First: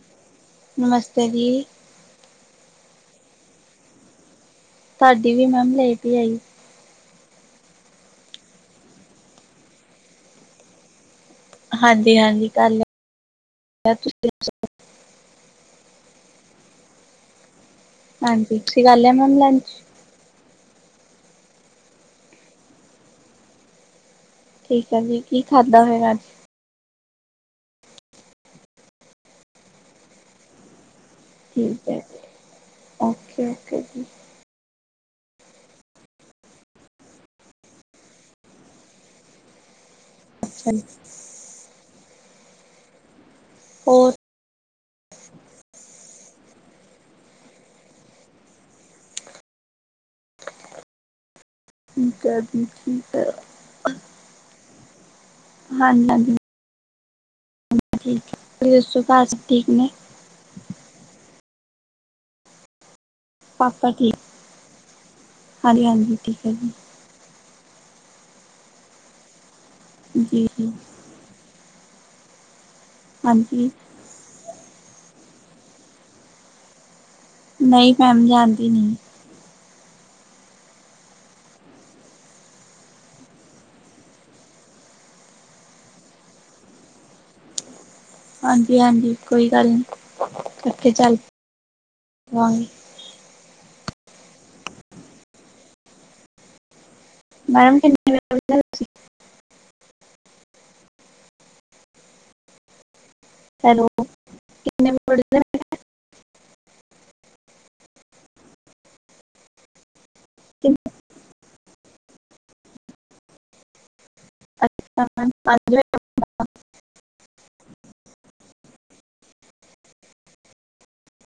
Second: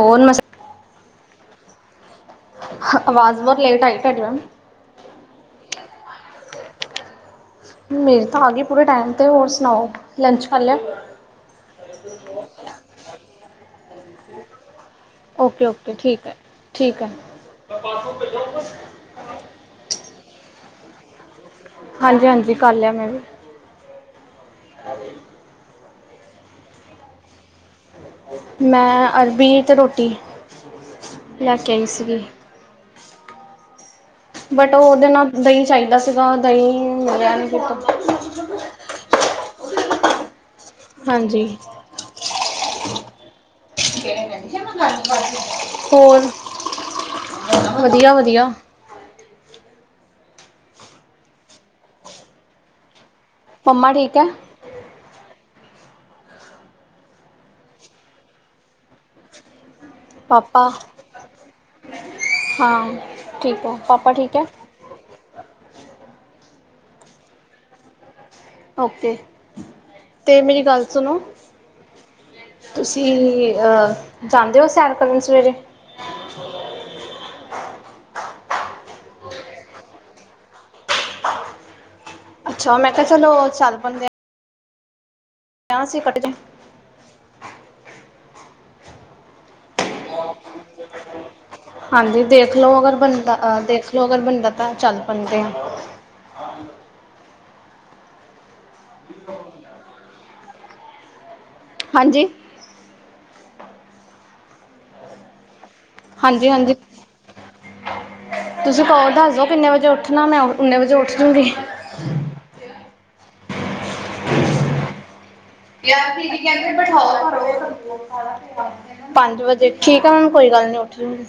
On ਮਸ। ਨਮਸਤੇ ਜੀ। ਆਵਾਜ਼ ਬਹੁਤ ਲੇਟ ਆਈ ਤੁਹਾਡੀ ਮੈਮ। ਤੁਹਾਡੀ ਵੀ ਮੈਮ ਲੈਟ ਹੀ ਆਈ। ਮੇਰੀ ਤਾਂ ਆ ਗਈ ਪੂਰੇ ਟਾਈਮ ਤੇ ਹੋਰ ਸੁਣਾਓ ਲੰਚ ਕਰ ਲਿਆ। ਹਾਂਜੀ। ਹਾਂਜੀ-ਹਾਂਜੀ ਕਰ ਲਿਆ ਤੁਸੀਂ, [unintelligible] ਓਕੇ ਓਕੇ ਠੀਕ ਹੈ ਠੀਕ ਹੈ ਹਾਂਜੀ ਤੁਸੀਂ ਕਰ ਲਿਆ ਆ ਮੈਮ ਲੈਂਚ। ਹਾਂਜੀ-ਹਾਂਜੀ ਕਰ ਲਿਆ ਮੈਂ ਵੀ। ਠੀਕ ਹੈ ਜੀ ਕੀ ਖਾਧਾ ਫੇਰ ਅੱਜ। ਮੈਂ ਅਰਬੀ ਅਤੇ ਰੋਟੀ। ਲੈ ਕੇ ਆਈ ਠੀਕ ਹੈ ਸੀਗੀ ਜੀ ਓਕੇ ਓਕੇ ਜੀ। ਬਟ ਉਹ ਉਹਦੇ ਨਾਲ ਦਹੀਂ ਚਾਹੀਦਾ ਸੀਗਾ ਦਹੀਂ ਮਿਲਿਆ ਨਹੀਂ ਬਟ। ਅੱਛਾ ਜੀ। ਹਾਂਜੀ। ਹੋਰ ਹੋਰ। ਵਧੀਆ-ਵਧੀਆ। ਠੀਕ ਹੈ ਜੀ ਠੀਕ ਆ। ਪੰਮਾ ਠੀਕ ਹੈ। ਹਾਂਜੀ-ਹਾਂਜੀ। ਠੀਕ ਹ ਔਰ ਸਭ ਘਰ ਠੀਕ ਨੇ ਪਾਪਾ ਹਾਂ ਠੀਕ ਹੈ ਪਾਪਾ ਠੀਕ ਹੈ। ਹਾਂਜੀ-ਹਾਂਜੀ ਠੀਕ ਹੈ ਜੀ। ਓਕੇ ਤੇ ਮੇਰੀ ਜੀ-ਜੀ, ਗੱਲ ਸੁਣੋ ਤੁਸੀਂ ਹਾਂਜੀ, ਅ ਜਾਂਦੇ ਹੋ ਸੈਰ ਕਰਨ ਸਵੇਰੇ ਨਹੀਂ ਮੈਮ ਜਾਂਦੀ ਨਈ ਅੱਛਾ ਮੈਂ ਕਿਹਾ ਚਲੋ ਚੱਲ ਪੈਂਦੇ ਆ [unintelligible] ਹਾਂਜੀ-ਹਾਂਜੀ ਕੋਈ ਗੱਲ ਨੀ ਇਕੱਠੇ ਚੱਲ ਹਾਂਜੀ ਪਵਾਂਗੇ। ਦੇਖਲੋ ਅਗਰ ਬਣਦਾ ਦੇਖ ਲਓ ਅਗਰ ਬਣਦਾ ਤਾਂ ਚੱਲ ਪੈਂਦੇ ਆ ਮੈਮ [unintelligible] [inaudible] ਹਾਂਜੀ ਹੈਲੋ ਹਾਂਜੀ-ਹਾਂਜੀ ਤੁਸੀਂ ਕੋਲ ਦੱਸ ਦੋ ਕਿੰਨੇ ਵਜੇ ਉੱਠ ਨਾ ਮੈਂ ਉਨੇ ਵਜੇ ਉੱਠਜੁਗੀ ਅੱਛਾ ਮੈਡਮ ਪੰਜ ਵਜੇ [unintelligible] ਪੰਜ ਵਜੇ, ਠੀਕ ਆ ਕੋਈ ਮੈਡਮ ਕੋਈ ਗੱਲ ਨੀ ਉੱਠ ਜਾਓਗੀ।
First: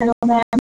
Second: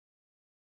Hello ma'am